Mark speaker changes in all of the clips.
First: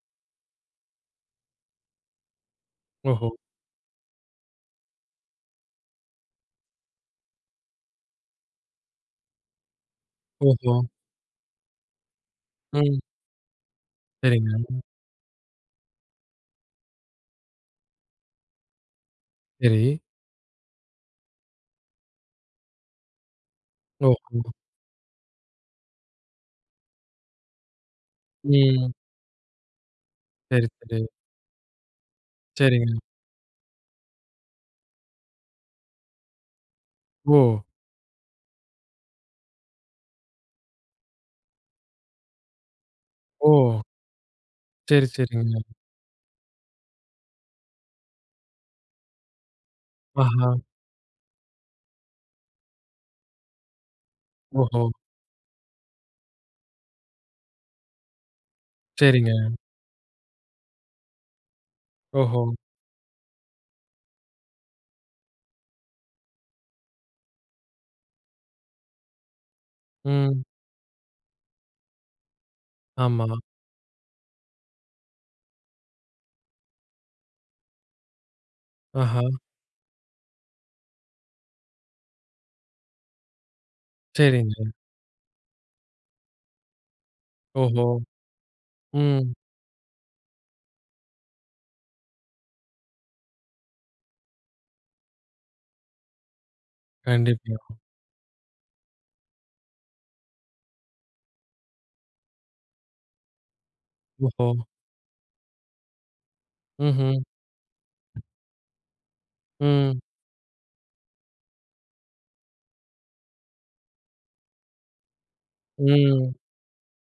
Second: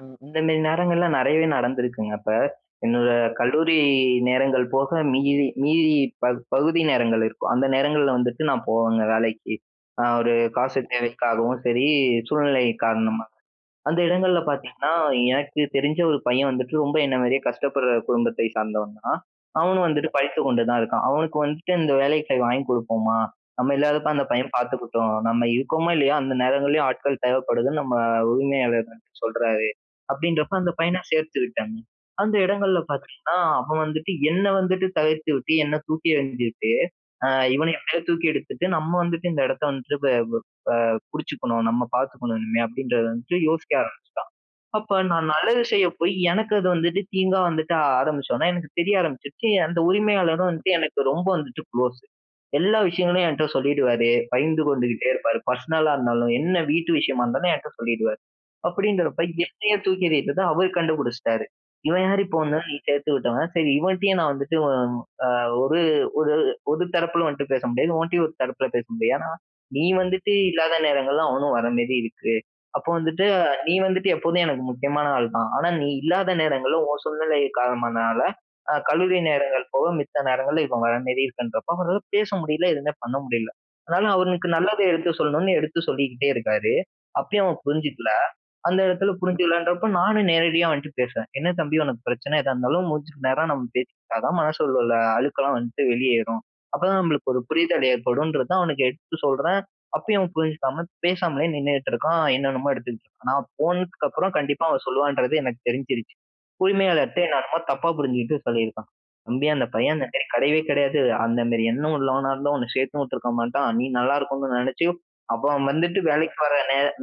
Speaker 1: ம். இந்த மேரி நேரங்கள்லாம் நிறையவே நடந்திருக்குங்க அப்ப. என்னோட
Speaker 2: ஓஹோ!
Speaker 1: கல்லூரி நேரங்கள் போக மீதி மீதி ப பகுதி நேரங்கள் இருக்கும். அந்த நேரங்கள்ல வந்துட்டு நான் போவேங்க வேலைக்கு. நான் ஒரு காசு
Speaker 2: ஓஹோ!
Speaker 1: தேவைக்காகவும் சரி சூழ்நிலை
Speaker 2: ம்.
Speaker 1: காரணமா. அந்த இடங்கள்ல
Speaker 2: சரிங்க.
Speaker 1: பாத்தீங்கன்னா, எனக்கு தெரிஞ்ச ஒரு பையன் வந்துட்டு ரொம்ப என்ன மாரியே கஷ்டப்படுற குடும்பத்தை சார்ந்தவன் தான். அவனும்
Speaker 2: சரி.
Speaker 1: வந்துட்டு படித்து கொண்டு தான் இருக்கான். அவனுக்கு வந்துட்டு "இந்த வேலைக்கு போய் வாங்கி கொடுப்போமா நம்ம இல்லாதப்ப அந்த பையன்
Speaker 2: ஓஹோ!
Speaker 1: பார்த்துக்கிட்டும். நம்ம இருக்கோமோ, இல்லையோ அந்த நேரங்களிலேயும் ஆட்கள் தேவைப்படுதுன்னு நம்ம உரிமையாளர்
Speaker 2: ம்.
Speaker 1: சொல்றாரு." அப்படின்றப்ப
Speaker 2: சரி,
Speaker 1: அந்த பையனை
Speaker 2: சரி.
Speaker 1: சேர்த்துக்கிட்டாங்க. அந்த இடங்கள்ல
Speaker 2: சரிங்க.
Speaker 1: பாத்தீங்கனா அவன் வந்துட்டு என்ன வந்துட்டு தவிர்த்துட்டு என்னை தூக்கி எறிஞ்சுட்டு அ
Speaker 2: ஓ!
Speaker 1: "இவனை எப்போ தூக்கி எடுத்துட்டு நம்ம வந்துட்டு இந்த இடத்தை வந்துட்டு பிடிச்சுக்கணும். நம்ம பார்த்துக்கணும் இனிமே," அப்படின்றதை வந்து யோசிக்க
Speaker 2: ஓ!
Speaker 1: ஆரம்பிச்சுட்டான். அப்போ
Speaker 2: சரி,
Speaker 1: நான் நல்லது
Speaker 2: சரிங்க.
Speaker 1: செய்ய போய் எனக்கு அது வந்துவிட்டு தீங்கா வந்துட்டு ஆரம்பிச்சோனே எனக்கு தெரிய ஆரம்பிச்சுருச்சு, அந்த உரிமையாளரும்
Speaker 2: ஆஹா!
Speaker 1: வந்துட்டு எனக்கு ரொம்ப வந்துட்டு குளோஸ். எல்லா விஷயங்களையும் என்கிட்ட சொல்லிடுவாரு, பகிர்ந்து
Speaker 2: ஓஹோ!
Speaker 1: கொண்டுகிட்டே இருப்பார் பர்ஸ்னலா இருந்தாலும் என்ன வீட்டு விஷயமா இருந்தாலும் என்கிட்ட சொல்லிடுவாரு, அப்படிங்கிறப்ப,
Speaker 2: சரிங்க.
Speaker 1: என்னையே தூக்கி எறிட்டத அவர் கண்டுபிடிச்சிட்டாரு. இவன் யாரு இப்போ
Speaker 2: ஓஹோ!
Speaker 1: வந்தாலும் நீ சேர்த்து விட்டவன் சரி, இவன்ட்டயும் நான் வந்துட்டு ஒரு ஒரு ஒரு தரப்பில வந்துட்டு பேச முடியாது. உன்ட்டேயும் ஒரு தரப்பில பேச முடியாது. ஏன்னா நீ வந்துட்டு
Speaker 2: ம்.
Speaker 1: இல்லாத நேரங்கள்ல அவனும் வர மாரி இருக்கு. அப்போ வந்துட்டு
Speaker 2: ஆமா.
Speaker 1: நீ வந்துட்டு எப்போமே எனக்கு முக்கியமான ஆள் தான். ஆனா நீ இல்லாத நேரங்கள்ல உன் சூழ்நிலை காலமானதனால அ கல்லூரி
Speaker 2: ஆஹா!
Speaker 1: நேரங்கள் போக மித்த நேரங்கள்ல இவன் வர மாரி இருக்குன்றப்போ, அவ பேச முடியல எதுவுமே பண்ண முடியல. அதனால அவனுக்கு
Speaker 2: சரிங்க.
Speaker 1: நல்லதை எடுத்து சொல்லணும்ன்னு எடுத்து சொல்லிக்கிட்டே இருக்காரு. அப்பயும் அவன்
Speaker 2: ஓஹோ!
Speaker 1: புரிஞ்சுக்கல. அந்த இடத்துல
Speaker 2: ம்.
Speaker 1: புரிஞ்சுக்கலன்றப்போ நானும் நேரடியா அவன்ட்ட பேசுவேன். "என்ன தம்பி உனக்கு பிரச்சனை எதா இருந்தாலும் மூஞ்சிக்கு நேரா நம்ம பேசிக்கிட்டா தான் மனசுல அழுக்கெல்லாம் வந்துட்டு வெளியேறும். அப்போதான் நம்மளுக்கு ஒரு
Speaker 2: கண்டிப்பா.
Speaker 1: புரிதல் ஏற்படும்ன்றது." தான் அவனுக்கு எடுத்து சொல்றேன். அப்பயும் அவன் புரிஞ்சுக்காம பேசாமலே நின்னுட்டு இருக்கான். என்னென்னமோ எடுத்துட்டு இருக்கான். நான் போனதுக்கு அப்புறம்
Speaker 2: ஓஹோ!
Speaker 1: கண்டிப்பா அவன் சொல்லுவான்றது எனக்கு தெரிஞ்சிடுச்சு.
Speaker 2: ம்ஹ்ம்.
Speaker 1: உரிமையாளர்ட்ட என்ன என்னமோ தப்பா புரிஞ்சுகிட்டு சொல்லியிருக்கான். "தம்பி அந்த பையன்
Speaker 2: ம்.
Speaker 1: அந்த கிடையவே கிடையாது. அந்த மாரி எண்ணம் உள்ளவனா இருந்தா உன்னை சேர்த்து உட்டுருக்க மாட்டான். நீ நல்லா இருக்கணும்னு நினைச்சு அப்ப அவன் வந்துட்டு
Speaker 2: ம்.
Speaker 1: வேலைக்கு போற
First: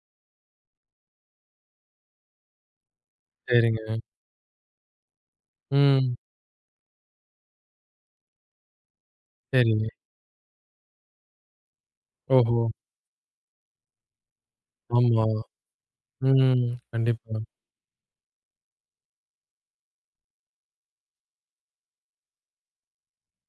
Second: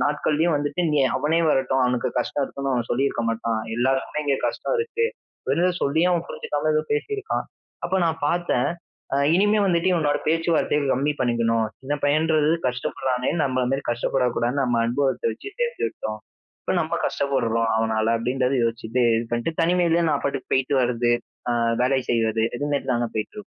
Speaker 1: நாட்கள்லயும் வந்துட்டு நீ அவனே வரட்டும் அவனுக்கு கஷ்டம் இருக்குன்னு அவன் சொல்லியிருக்க மாட்டான்."
Speaker 2: சரிங்க.
Speaker 1: எல்லாருக்குமே இங்கே கஷ்டம் இருக்கு. வெறும் சொல்லியே
Speaker 2: ம்.
Speaker 1: அவன் புரிஞ்சுக்காம ஏதோ பேசியிருக்கான். அப்போ நான் பாத்தேன் அ இனிமே வந்துட்டு
Speaker 2: சரிங்க.
Speaker 1: இவனோட பேச்சுவார்த்தைய கம்மி பண்ணிக்கணும். சின்ன பையன்ன்றது
Speaker 2: ஓஹோ!
Speaker 1: கஷ்டப்படுறானே நம்மள மாரி கஷ்டப்படக்கூடாதுன்னு நம்ம அனுபவத்த
Speaker 2: ஆமா,
Speaker 1: வச்சு சேர்த்து விட்டோம்.
Speaker 2: ம்
Speaker 1: இப்போ நம்ம
Speaker 2: கண்டிப்பா.
Speaker 1: கஷ்டப்படுறோம் அவனால அப்படின்றத யோசிச்சிட்டு இது பண்ணிட்டு தனிமையிலயே நான் பாட்டுக்கு போய்ட்டு வரது. அ வேலை செய்றது இது மாரி தானே போய்ட்டு இருக்கோம்.